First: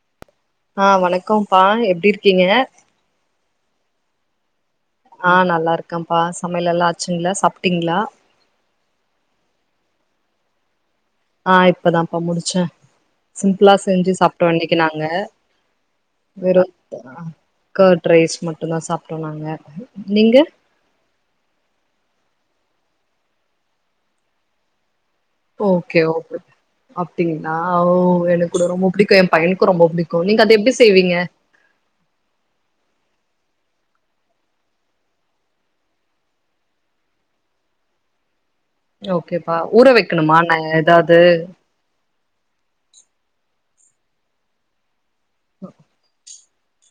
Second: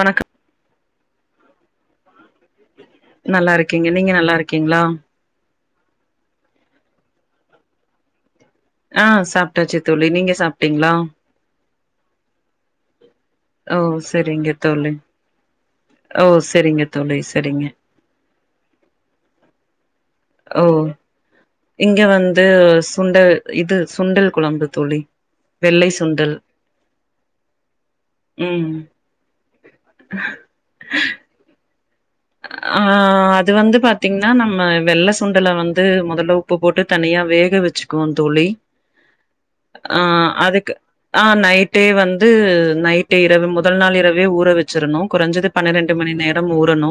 வணக்கம் ஆ வணக்கம்ப்பா எப்டி இருக்கீங்க நல்லா இருக்கேங்க நீங்க நல்லா இருக்கீங்களா ஆ நல்லா இருக்கேம்ப்பா சமையலல்லா ஆச்சுங்களா சாப்டீங்களா ஆ சாப்டாச்சு தோழி நீங்க சாப்டீங்களா ஆ இப்ப தாம்ப்பா முடிச்சே சிம்ப்ளா ஓ செஞ்சு சாப்டோ செரிங்க இன்னைக்கி தோழி நாங்க ஓ வெறு செரிங்க தோழி செரிங்க கேட் ரைஸ் மட்டு தா சாப்டோ நாங்க நீங்க ஓ இங்க வந்து சுண்டல் இது சுண்டல் கொழம்பு தோழி வெள்ளை ஓகே சுண்டல் ஓகே அப்டிங்களா ஓ எனக்கு கூட ம் ரொம்ப புடிக்கு எப் பயனுக்கு ரொம்ப புடிக்கு நீங்க அத எப்டி செய்வீங்க ஆ அது வந்து பாத்தீங்ன்னா நம்ம வெள்ள சுண்டல வந்து முதல்ல உப்பு போட்டு தனியா வேக வச்சு கோ தோழி ஓகேப்பா ஊற வைக்கணுமா நா எதாது டே வந்து நைட்டே இரவு முதல் நாள் இரவே ஊற வச்சுறணு குறஞ்சது பனிரண்டு மணி நே ரம் ஊறணு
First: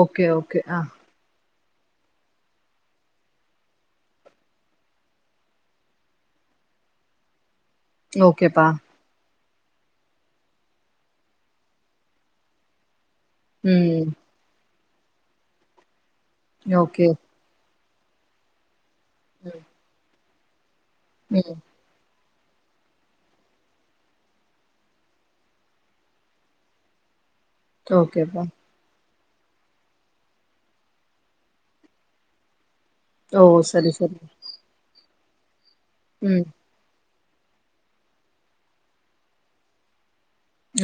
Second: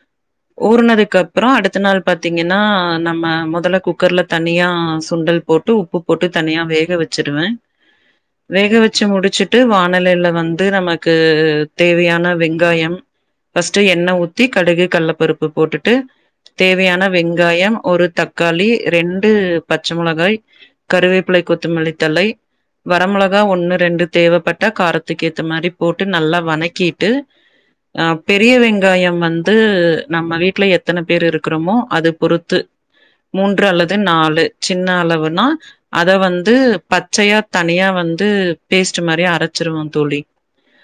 ஓகே ஓ ஊருணதுக் கப் பறோ அடுத்த நாள் பாத்தீங்கன்னா நம்ம முதல்ல குக்கர்ல தனியா சுண்டல் போட்டு உப்பு போட்டு தனியா வேக வச்சுருவே ஓகேப்பா வேக வ ச்சு முடுச்சுட்டு வானலேல வந்து நமக்கு தேவையான வெங்காயம் ஃபஸ்ட்டு எண்ண ம் ஊத்தி கடுகு கள்ளப்பருப்பு போட்டுட்டு தேவையான ஓகே வெங்காயம் ஒரு த தக்காளி ரெண்டு பச்ச முளகாய் கருவேப்பிலை ம் கொத்தமல்லித்தழை வர மொளகா ஒண்ணு ரெண்டு தேவைப்பட்டா காரத்துக்கு ஏத்த மாரி போட்டு நல்லா வனக்கிட்டு ஆ ஓகேப்பா பெரிய வெங்காயம் வந் வந்து நம்ம வீட்ல எத்தன பேர் இருக்குறமோ அது பொறுத்து ஓ மூன்ற சரி அல்லது சரி நாலு சின்ன அளவுனா அத ம் வந்து பச்சையா தனியா வந்து பேஸ்ட் மாரி அரச்சுருவோ தோழி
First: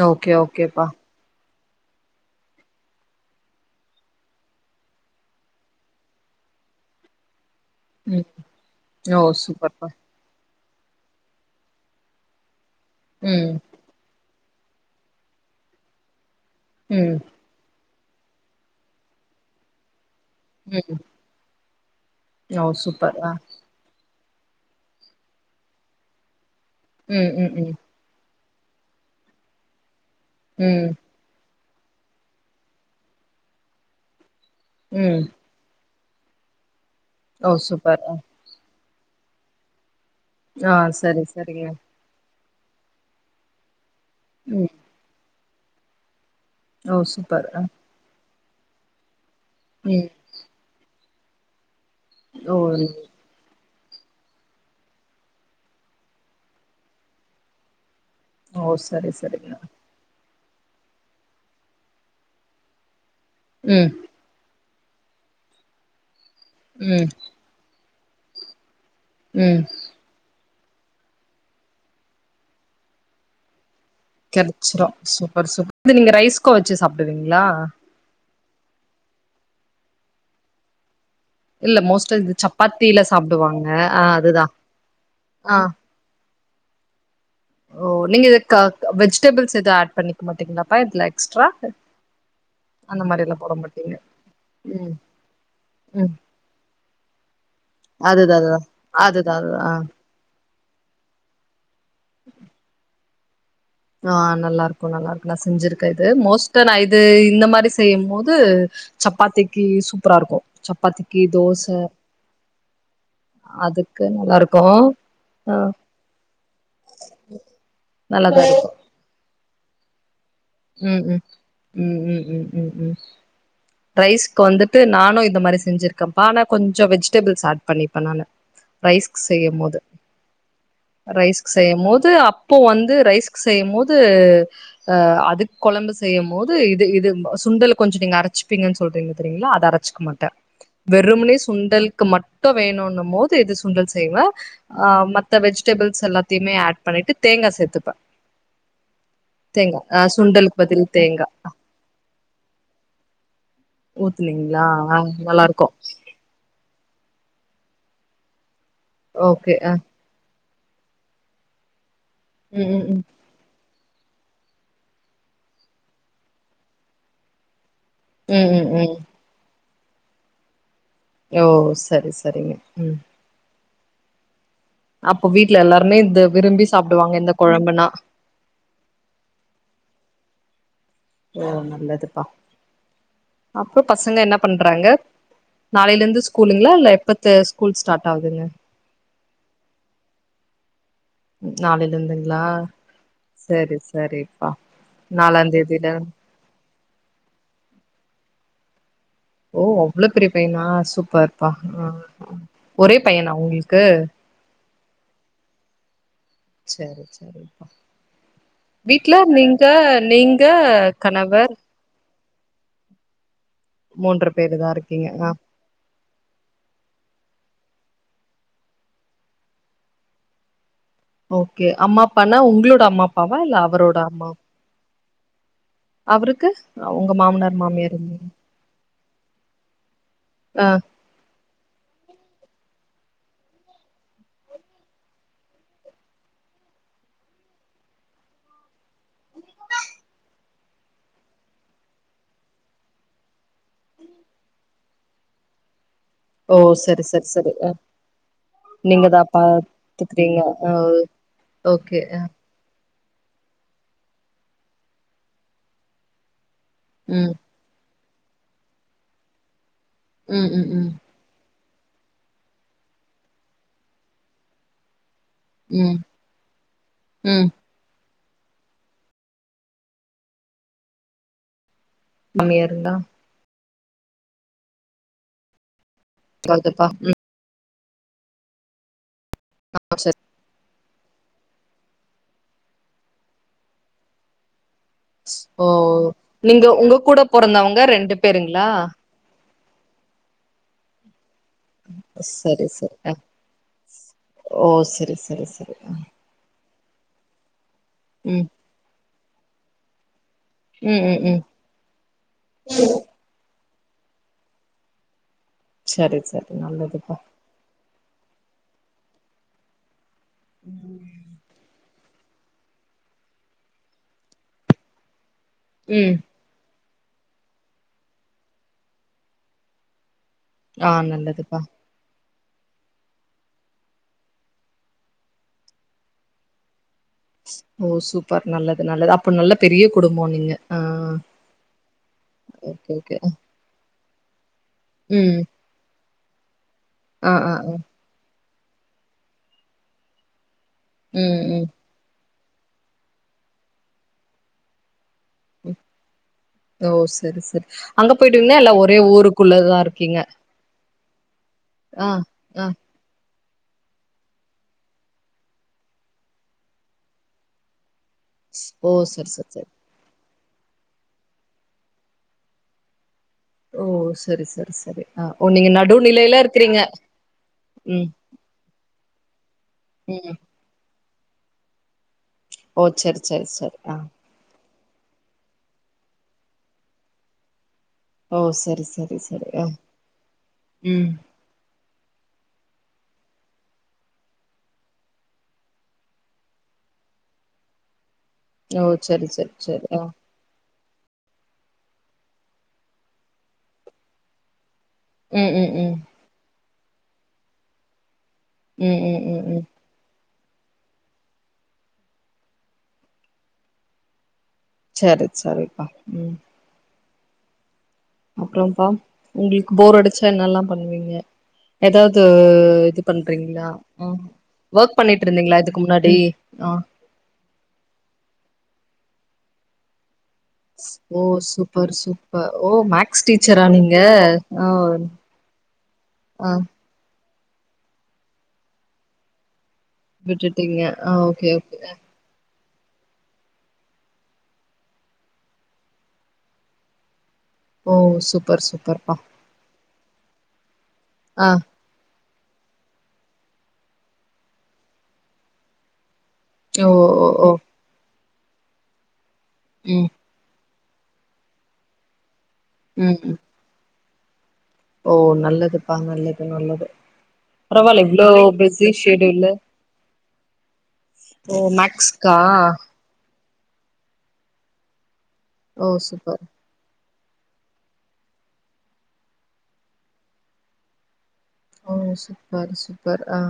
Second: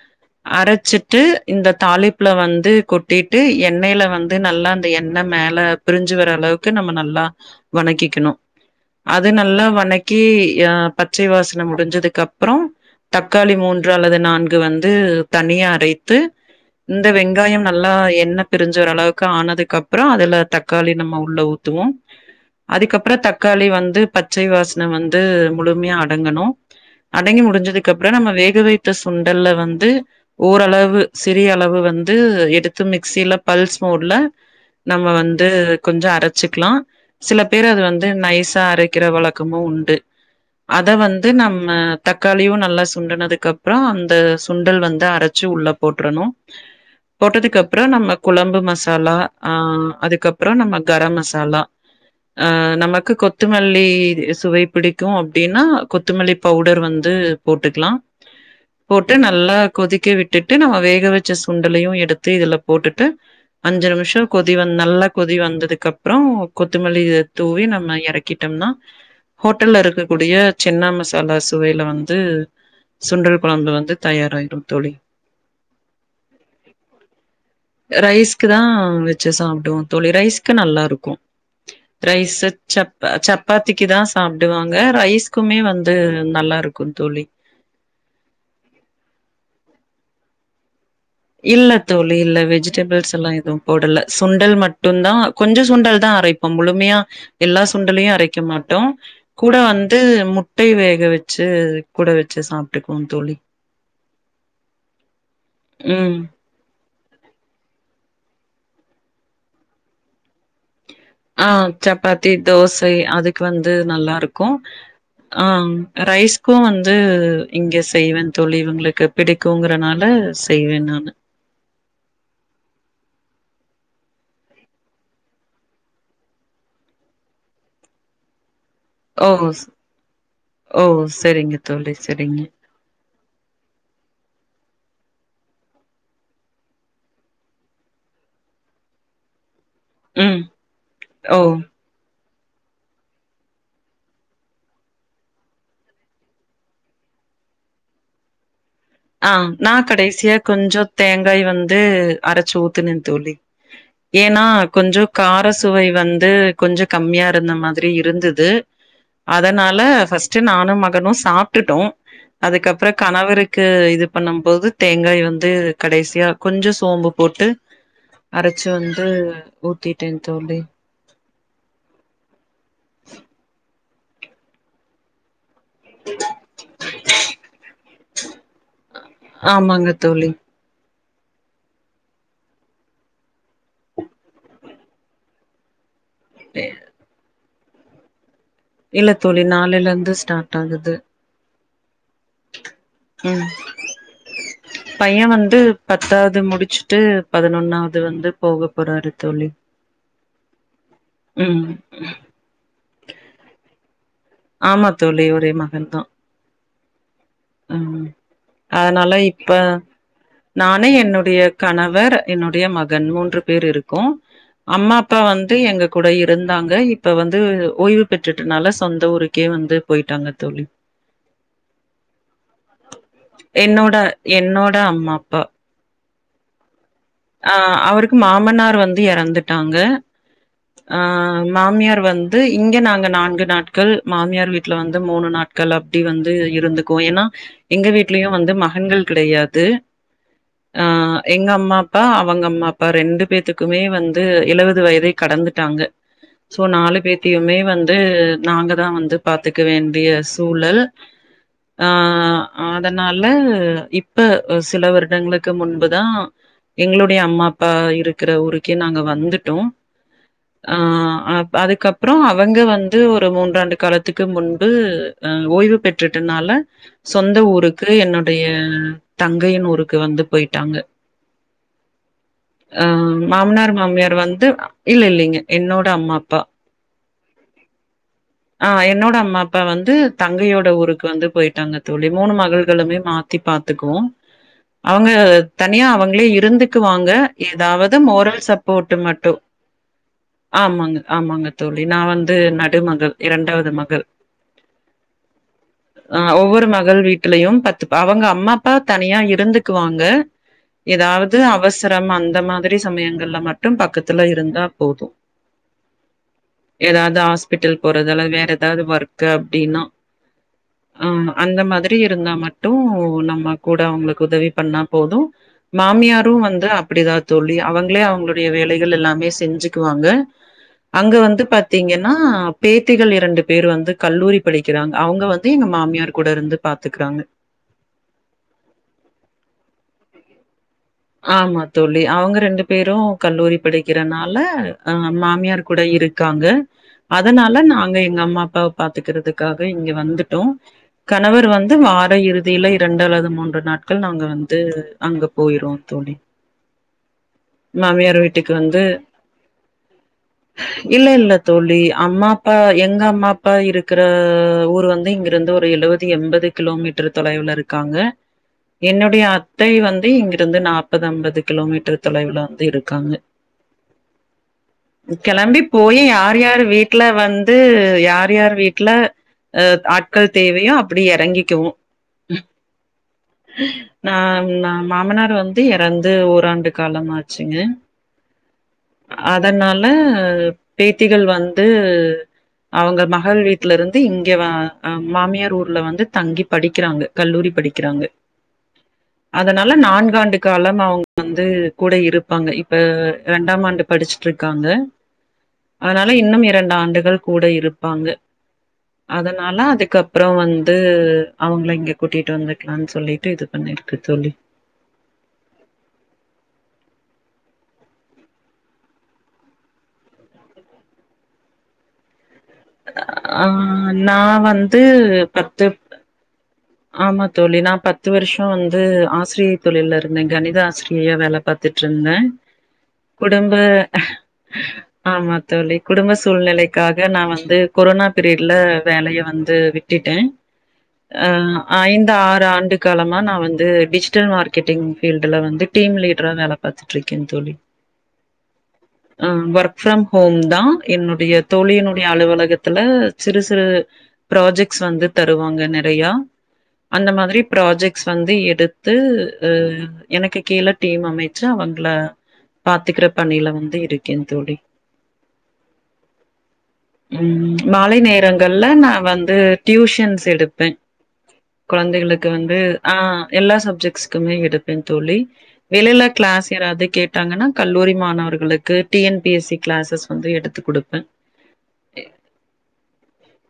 ஓகே ஓகேப்பா அரச்சுட்டு இந்த தாளிப்புல வந்து கொட் டிட்டு எண்ணேல வந்து நல்லா அந்த எண்ண மேல பிருஞ்சு வர அளவுக்கு நம்ம நல்லா ம் வணக்கிக்கணு ஓ அது நல்லா சூப்பர்ப்பா வணக் கி அ பச்சை வாசனை முடுஞ்சதுக்கு அப்பறோ ம் தக்காளி மூன் று அல்லது நான்கு வந்து தனியா அரைத்து இந்த ம் வெங்காயம் நல்லா எண்ண பிருஞ்சு வர அளவுக்கு ஆனதுக்கு அப்பறோ அதுல ம் தக்காளி நம்ம உள்ள ஊத்துவோ ஓ அதுக்கப்பற சூப்பர் ஆ தக்காளி வந்து பச்சை வாசன வந்து முழுமையா அடங்கணு ம் அடங்கி ம் ம் முடுஞ்சது கப்பற நம்ம வேக வைத்த சுண்டல்ல வந்து ம் ஓரளவு சிறிய அளவு வந்து எ எடுத்து மிக்சில பல்ஸ் மோட்ல நம்ம ம் வந்து கொஞ்ச அரச்சுக்கலா சில ஓ பேர் அத சூப்பர் வந்து ஆ நைசா அரைக்கிற வழக்கமு உண்டு ஆ அத சரி வந்து சரிங்க நம்ம தக்காளியு நல்லா சுண்டனுதுக்கு அப்பறோ அந்த ம் சுண்டல் வந்து அரச்சு உள்ள போட்ரணு ஓ சூப்பர் போட்டதுக்கு ஆ அப்பற நம்ம குழம்பு மசாலா ஆ ம் அதுக்கப் ப்பற நம்ம கர மசாலா அ ஓ நமக்கு கொ கொத்தமல்லி சுவை புடிக்கு அப்டின்னா கொத்தமல்லி பவுடர் வந்து போட்டுக்லா ஓ சரி போட்டு சரிங்க நல்லா கொதிக்க விட்டுட்டு நம்ம வேக வச்ச சுண்டலையு எடு த்து இதுல போட்டுட்டு அஞ்சு ம் நிமிஷ கொதி வந்து நல்லா கொதி வந்ததுக்கப்றோ கொத்தமல்லி ம் தூவி நம்ம எறக்கிட்டம்னா ம் ஹோட்டல்ல இருக்கக்கூடிய சின்னா மசாலா சுவைல வந்து சுண்டல் கொழம்பு வந்து தயாராயிரும் கெடச்சுரு தோழி. சூப்பர் சூப்பர் இது நீங்க ரைஸ்கு வச்சு சாப்டுவீங்களா ரைஸ்க் தா வச்சு சாப்டுவோ தோழி ரைஸ்க்கு நல்லாருக்கு இல்ல மோஸ்ட்டா இது ரைஸ்ஸு சப் சப்பாத்தில சாப்டுவாங்க சப்பாத்திக்கு ஆ தா அதுதா சாப்டுவாங்க ஆ ரைஸ்குமே வந் து நல்லாருக்கு தோழி ஓ நீங்க இது க வெஜிடபிள்ஸ் எது ஆட் பண்ணிக்க மாட்டீங்களாப்பா இதுல எக்ஸ்ட்ரா இல்ல தோழி இல்ல அந்த வெஜிடபிள்ஸ் மாரி எல்லா எது போட மாட்டீங்க போடல சுண்டல் ம் மட்டுந்தா கொஞ்ச சுண்டல் தா ம் அரை அ முழுமையா எல்லா சுண்டலையு அதுதா அரைக்க அதுதா மாட்டோ அதுதா கூட அதுதா ஆ வந்து மு முட்டை வேக வச்சு கூட வச்சு சாப்ட்டுக்குவோ தோழி ஆ நல்லாருக்கு நல்லாருக்கு நா செஞ்சுருக்கே இது ம் மோஸ் டா இது இந்த மாரி செய்யம் போது சப்பாத்திக்கி சூப்பரா இருக்கு சப்பாத்திக்கி ஆ சப்பாத்தி தோசை அதுக்கு வந்து அதுக்கு நல்லா நல்லாருக்கூ இருக்கு ஆ ரைஸ்க்கூ வந்து இங்கே செய்வேன் நல்லாதா தோழி இருக்கு இவுங்குளுக்கு பிடிக்கூங்கறனால ஸ் ம் ம் ம் ம் ம் ம் ம் ரைஸ்க்கு வந்துட்டு நானூ இந்த மாரி செஞ்சிருக்கப்பா ஆனா கொஞ்சொ வெஜிடபிள்ஸ் ஆட் பண்ணிப்பே நானு [inaudible] ரைஸ்கு ஓ செய்யம் போது ஓ ரைஸ்க்கு சரிங்க செய்யம் தோழி போது சரிங்க அப்போ வந்து ரைஸ்க் செய்யம்மோது அதுக்கு கொழம்பு செய்யும் மோது இது இது சுண்டல கொஞ்சொ நீங்க அரைச்சுப்பீங்கன் சொல்றீங்க தெரியிங்ளா அத அர ச்சுக்க மாட்ட ம் வெறும்மனே ஓ சுண்டலுக்கு மட்டு வேணுனும் போது எது சுண்டல் செய்வே ஆ மத்த வெஜிடெபிள்ஸ் எல்லாத்தையுமே ஆட் பண்ணிட்டு தேங்கா சேத்துப்ப ஆ நா கடைசியா சுண்டலுக்கு கொஞ்சொ பதில் தேங்கா தேங்காய் வந்து அரச்சு ஊத்துனே தோழி ஏன்னா ஊத்துனீங்களா ஆ கொஞ்சோ நல்லா கார இருக்கு சுவை வந்து கொஞ்சொ கம்மியா இருந்த மாதிரி இருந்தது ஓகே ஆ அதனால ஃபஸ் ட்டு நானும் மகனு சாப்ட்டுட்டோ ம் ம் அதுக்கப்புற கணவருக் க்கு இது பண்ணம் போது தேங்காய் வந்து கடைசியா கொஞ்சொ சோம்பு போட்டு ம் ம் அரச்சு ம் ம் வந்து ஊத்திட்டேன் தோழி எ ஓ சரி சரிங்க ம் அப்ப வீட்ல எல்லாருமே இந்த விரும்பி சாப்டுவாங்க இந்த கொழம்புன்னா ஆமாங்க தோழி ஓ நல்லதுப்பா அப்புறொ பசங்க என்ன பண்றாங்க நாளையிலருந்து ஸ்கூலுங்களா இல்ல எப்பத்த ஸ்கூல் ஸ்டார்ட் ஆகுதுங்க இல்ல தோழி நாளைலந்து ஸ்டார்ட் ஆகுது நாளையிலந்துங்ளா சரி சரி பையன் வந்து பத்தாவ்து முடிச்சுட்டு பதினொன்னாவது வந்து போக போறாரு தோழி ஓ அவ்ளோ பெரிய பையனா சூப்பர்ப்பா ம் அ ஒரே பையனா உங்கள்க்கு ஆமா தோழி ஒரே மகன் தா சரி சரிப்பா ம் அதனால வீட்ல இப்ப நீங்க நீங்க நானு என்னுடைய கணவர் கணவர் என்னுடைய மகன் மூன்று பேர் இருக் க்கோ மூன்று பேரு தா அம்மா இருக்கீங்க அப்பா ஆ வந்து எங்க கூட இருந்தாங்க இப்ப வந்து ஓய்வு பெற்றுறனால சொந்த ஊருக் க்கே வந்து போய்ட்டாங்க தோழி ஓகே அம்மா அப்பானா உங்ளோட அம்மா அப்பாவா இல்ல என்னோட அவரோட அம்மா என்னோட அம்மா அப்பா அவுருக்கு அ உங்க மாம் அ அவருக்கு மாமனார் வந்து எறந்துட்டாங்க ஆ அ மாமியார் வந்து இங்க நாங்க நான்கு நாட்கள் மாமியார் வீட்ல வந்து மூணு நாட் க்கள் அப்டி வந்து இருந்துக்குவோ ஏன்னா எங்க வீட்லயு வந்து மகன்கள் கிடையாது ஆ எங்க அம்மா அப் ப்பா அவங்க அம்மா அப்பா ரெண்டு பேத்துக்குமே வந்து எழுவது வயதை கடந்துட்டாங்க ஓ சோ நாலு சரி சரி சரி பேத்தயுமே ஆ வந்து நாங்கதா நீங்க வந்து தா பாத்துக்க வேண்டிய பாத்துக்கிறீங்க ஆ சூழல் ஆ ஓகே அ அதனால இப்ப சில வருடங்களுக்கு முன்புதா எங்களுடைய ம் அம்மா அப்பா இருக்கிற ஊருக்கே நாங்க வந்துட்டோ ம் ம் அ ம் அதுக்கப்றோ அவங்க வந்து ஒரு மூன்றாண்டு காலத்துக்கு முன்பு அ ஓய்வு ம் பெற்றற்றுனால சொந்த ம் ஊருக் கு என்னுடைய தங்கையின் ஊருக்கு வந்து போயிட்டாங்க அ மாமியாருங்களா மாமனார் மாமியார் வந்து இல்ல இல்லேங்க என்னோட அம்மா அப்பா [unintelligible] ஆ என்னோட அம்மா அப்பா வந்து தங்கையோட ஊருக்கு வந்து போயிட்டாங்க தோழி மூணு மகள்களுமே மாத்தி பாத்துக்குவோ அவங்க ஓ தனியா அவங்களே நீங்க உங்க இருந்துக்குவாங்க கூட பொறந்தவங்க ஏதாவது ரெண்டு மோரல் பேருங்களா சப்போர்ட்டு மட்டு ஆமாங்க ஆமாங்க தோழி நா வந்து சரி சரி நடுமகள் இரண்டாவது மகள் ஓ சரி சரி சரி ஆ ஒவ்வொரு மகள் வீட்டுலயு பத்து அவங்க ம் அம்மா அப்பா தனியா இருந்துக்குவாங்க ம் ம் ஏதாவது ம் அவசரம் அந்த மாதிரி சமயங்க கள்ள மட்டு பக்கத்தில இருந்தா போது சரி சரி நல்லதுப்பா ஏதாவது ஹாஸ்பிட்டல் போறதால வேற எதாவது ஒர்க் அப்டினா ஆ அந்த மாதி ரி இருந்தா மட்டு நம்ம கூட அவங்களுக்கு உதவி பண்ணா போது ம் மாமியாரு வந்து அப்டிதா தோழி அவங்களே அவங்களுடைய வேலைகள் எல்லாமே செஞ்சுக்குவாங்க ஆ அங்க வந்து நல்லதுப்பா பாத்தீங்கன்னா பேத்திகள் இரண்டு பேர் வந்து கல்லூரி படிக்கிறாங்க அவங்க வந்து எங்க மாமியார் கூட இருந்து பாத்துக்கிறாங்க ஓ சூப்பர் நல்லது நல்லது அப்ப நல்ல பெரிய குடும்ப நீங்க ஆ ஆமா தோழி அவங்க ரெண்டு ஓகே பேரு ஓகே கல்லூரி படிக்கிறனால அ ம் மாமியார்க் கூட இருக்காங்க ஆ ஆ அதனால ஆ நாங்க எங்க அம்மா அப்பா பாத்துக்கிறதுக்காக இங்க வந்துட்டோ ம் கணவர் ம் வந்து வார இறு தில இரண்டு அல்லது மூன்று நாட்கள் நாங்க வந்து அங்க போயிருவோ தோழி ஓ சரி சரி அங்க மாமியார் வீட்டுக்கு போய்டுவீங்ளா எல்லா வந்து ஒரே ஊருக்குள்ளதா இருக்கீங்க இல்ல இல்ல தோழி ஆ அம்மா அப்ப ஆ எங்க அம்மா அப்பா இருக்கிற ஊர் வந்து இங்கிருந்து ஒரு எழுவது எம்பது கிலோமீட்டர் தொலைவுல இருக் காங்க ஓ என்னுடைய சரி சரி சரி அத்தை வந்து இங்க டுந்து நாப்பது ஐம்பது கிலோமீட்டர் தொலைவுல வந்து இருக்காங்க ஓ சரி சரி சரி ஆ ஓ கிளம்பி நீங்க போய் யார் நடுநிலையில யார் இருக்கிறீங்க வீட்ல வந்து ம் யார் இப்ப யார் வீட்ல அ ஆட்கள் ம் தேவையோ அப்பிடி இறங்கிக்குவோ ஓ சரி சரி சரி ஆ நாம் நா மாமனார் வந் து இறந்து ஓராண்டு காலமாச்சுங்க ஓ சரி சரி சரி ஆ அதனால ம் பேத்திகள் வந்து அவங்க மகள் வீட்ல இருந்து இங்க மாமியார் ஊர்ல வந்து தங்கி படிக்கிறாங்க கல்லூரி படிக்கிறாங்க ஓ சரி சரி அதனால சரி ஆ நான்காண்டு காலம் அவங்க வந்து கூட இருப்பாங்க இப்ப ரெண்டாம் ஆண்டு படிச்சிட்ருக்காங்க ம் ம் ம் அதனால இன்னும் இரண்டு ஆண்டுகள் கூட இருப்பாங்க ம் ம் ம் அதனால ம் அதுக்கப் ப்புற வந்து அவுங்ள இங்க கூட்டிட்டு வந்துக்கலான் சொல்லிட்டு இது பண்ணிருக்கு தோழி செரி சரிப்பா ம் அப்புறம்ப்பா உங்களுக்கு போர் அடிச்சா என்னல்லா பண்ணுவீங்க ஏதாவ்து து இது ஆ பண்றீங்ளா நா வந்து ஒர்க் பண்ணிட்ருந்தீங்ளா பத்து இதுக்கு முன்னாடி ஆமா தோழி நா பத்து வருஷ வந்து ஆசிரிய தொழில்ல இருந்தேங்க கணித ஆசிரியையா ஓ வேல சூப்பர் பாத்துட்ருந்தே சூப்பர் ஓ மேக்ஸ் குடும்பு டீச்சரா நீங்க ஆ ஆமா தோழி குடும்ப ஆ சூழ்நிலைக்கா நா வந்து கொரோனா பீரியட்ல வேலய வந்து விட் விட்டுட்டீங்க ஆ ஓக்கே ஓக்கே இந்த ஆறு ஆண்டு காலம்மா நா வந்து டிஜ்ட்டல் மார்க்கெட்டிங் ஃபீல்டுல வந்து டீம் லடரா வேல பாத்துட்ருக்கே தோழி ஓ சூப்பர் சூப்பர்ப்பா அ ஒர்க் ப்ஃறம் ஹோம் தா என்னுடைய ஆ தோழிலினுடைய அலுவலகத் த்துல அலுவலகத்துல சிறு சிறு ப்ராஜெக்ட்ஸ் வந்து தருவாங்க நெறையா ஓ அந்த ஓ மாதிரி ஓ ப்ராஜெக்ட்ஸ் வந்து எடுத்து அ ம் எனக்கு கீழ டீம் அமைச்சு அவங்கள பாத்துக்குற ம் பணியில வந்து இருக்கே தோழி ஓ நல்லதுப்பா நல்லது நல்லது ம் மாலை பரவால்ல இவ்ளோ நேரங்கள்ல பிஸி நா வந்து ஷெடியூல்ல டியூஷன்ஸ் எடுப்பே ஓ கொழந்தைகளுக்கு மேக்ஸ்கா வந்து ஆ எல்லா சப்ஜெக்ட்ஸ்க்குமே எடுப்பே தோழி ஓ வெளியில சூப்பர் கிளாஸ் யாராவ்து கே ட்டாங்கன்னா கல்லூரி மாணவர்களுக்கு T N P S C classes வந்து எடுத்து கொடுப்பே ஓ சூப்பர் சூப்பர் ஆ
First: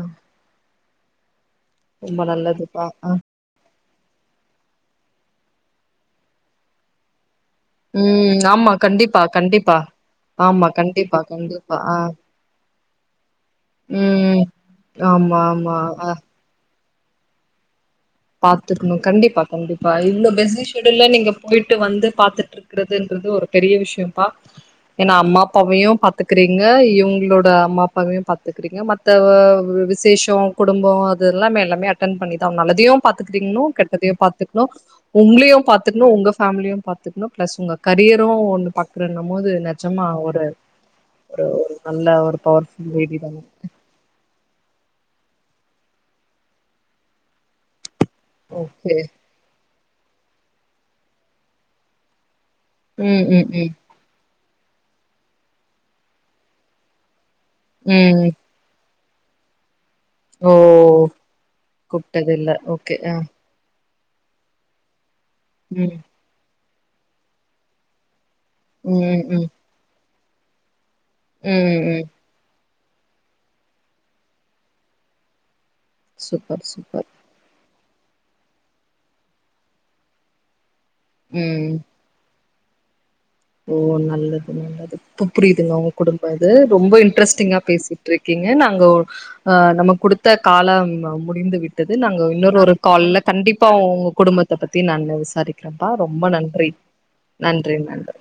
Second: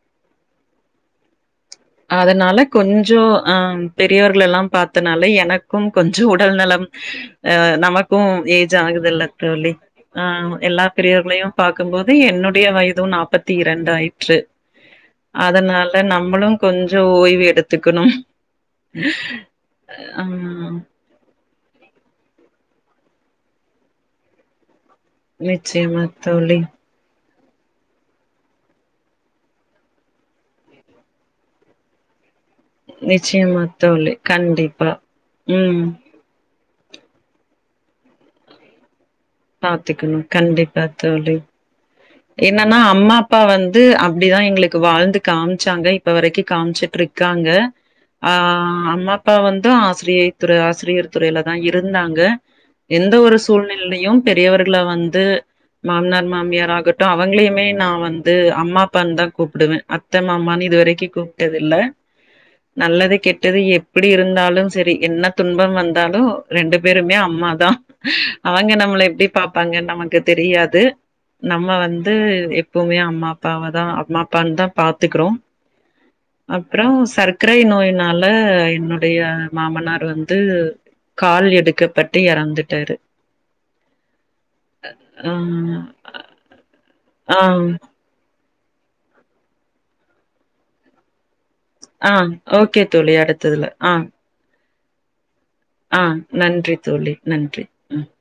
ரொம்ப அதனால நல்லதுப்பா ஆ கொஞ்சொ அ பெரியவர்களெல்லா பாத்தனால எனக்கும் கொஞ்சொ உடல் நலம் ஆ நமக்கு ம் ஆமா ஏஜ் கண்டிப்பா ஆகுதல்ல தோழி கண்டிப்பா ஆ ஆமா எல்லா கண்டிப்பா பெரியவர்களையு கண்டிப்பா ஆ பாக்கும்போது என்னுடைய வயது நாப்பத் த்தி ரெண்டாயிற்று ம் ஆமா ஆமா அதனால ஆ நம்மளு கொஞ்சொ ஓய்வு எடுத்துக்கணு பாத்துக்ணு கண்டிப்பா கண்டிப்பா இவ்வளோ பெஸி ஷெடியூல்ல நீங்கப் வீட்டு போய்ட்டு வந்து பாத்துட்ருக்கிறதுன்றது ஒரு பெரிய விஷயம்ப்பா என்னா அம்மா அப்பாவையு நிச்சயமா தோழி, பாத்துக்கறீங்க இவுங்களோட அம்மா அப் ப்பாவ்யு பாத்துக்கிறீங்க மத்த விசேஷொ குடும்பொ அதுெல்லாம எல்லாமே ட்டன் பண்ணிதாஆவுன் நல்லதியு பாத்துக்னு நிச்சயமா தோழி. கெட்டதயு பாத்துக்ணு கண்டிப்பா. உங்க்ளுயு ம். பாத்துக்னு ப்றொஉங்க ஃபேம்லியு பாத்துக்ணு பிளஸ் உங்க கரியரு வந்து பாக் அப்புற நம்மது நஜம்மா பார்த்துக்கணும். ஒரு கண்டிப்பா தோழி. ஒரு ஒரு நல்ல ஒரு என்னன்னா பவர்ஃபுல் அம்மா வேடி அப்பா தான வந்து அப்டிதா எங்களுக்கு வாழ்ந்து காம்ச்சாங்க இப்ப வரைக்கு காம்ச்சுட்ருக்காங்க ஆ ஓகே அம்மா அப்பா வந்து ஆசிரியை துறை ஆசிரியர் துறையிலதா இருந்தாங்க எந்த ம் ஒரு ம் ம் சூழ்நிலையில்லையு பெரியவர்கள வந்து மாமனார் மாமியார் ஆகட்டு அவங்களையுமே நா ம் வந்து அம்மா அப்பான் தா கூப்பிடுவே அத்த ஓ மாமான்னு இதுவரைக்கு கூப்பிட்டது இல்ல கூப்ட்டது இல்ல ஓகே ஆ நல்லது கெட் ட்டது எது எப்டி இருந்தாலும் செரி என்ன ம் துன்பவந்தாலு ரெண்டு பேருமே அம்மா தா அவங் நம்ள ம் எப்படி ம் ம் பாப்பாங்கன்னு நமக்கு தெரியாது நம்ம ம் ம் வந்து எப் எப்பொமே அம்மா அப்பாவ தா அம்மா அப்பான் தா பாத்துக்கறோ சூப்பர் அப்பற சூப்பர் சருக் க்கரை நோயினால என்னுடைய மாமனார் வந்து கால் ம் எடுக்கப்பட்டு எறந்துட்டாரு ஓ நல்லது நல்லது இப்ப ஆ புரியுதுங்க ஒங்க குடும்பொ இது ரொம்ப ஆ இன்ட்ரெஸ்டிங்கா பேசி ட்ருக்கீங்க நாங்க ஆ நம்ம குடுத்த காலம் முடிந்து விட் டது ஆ நாங்க இன்னொரு ஒரு ஓகே தோழி கால்ல அடுத்ததுல கண்டிப்பா ஆ ஒங்க குடும்பத்த பத்தி நானு விசாரிக் க்கிறப்பா ஆ ரொம்ப நன்றி தோழி நன்றி ம் நன்றி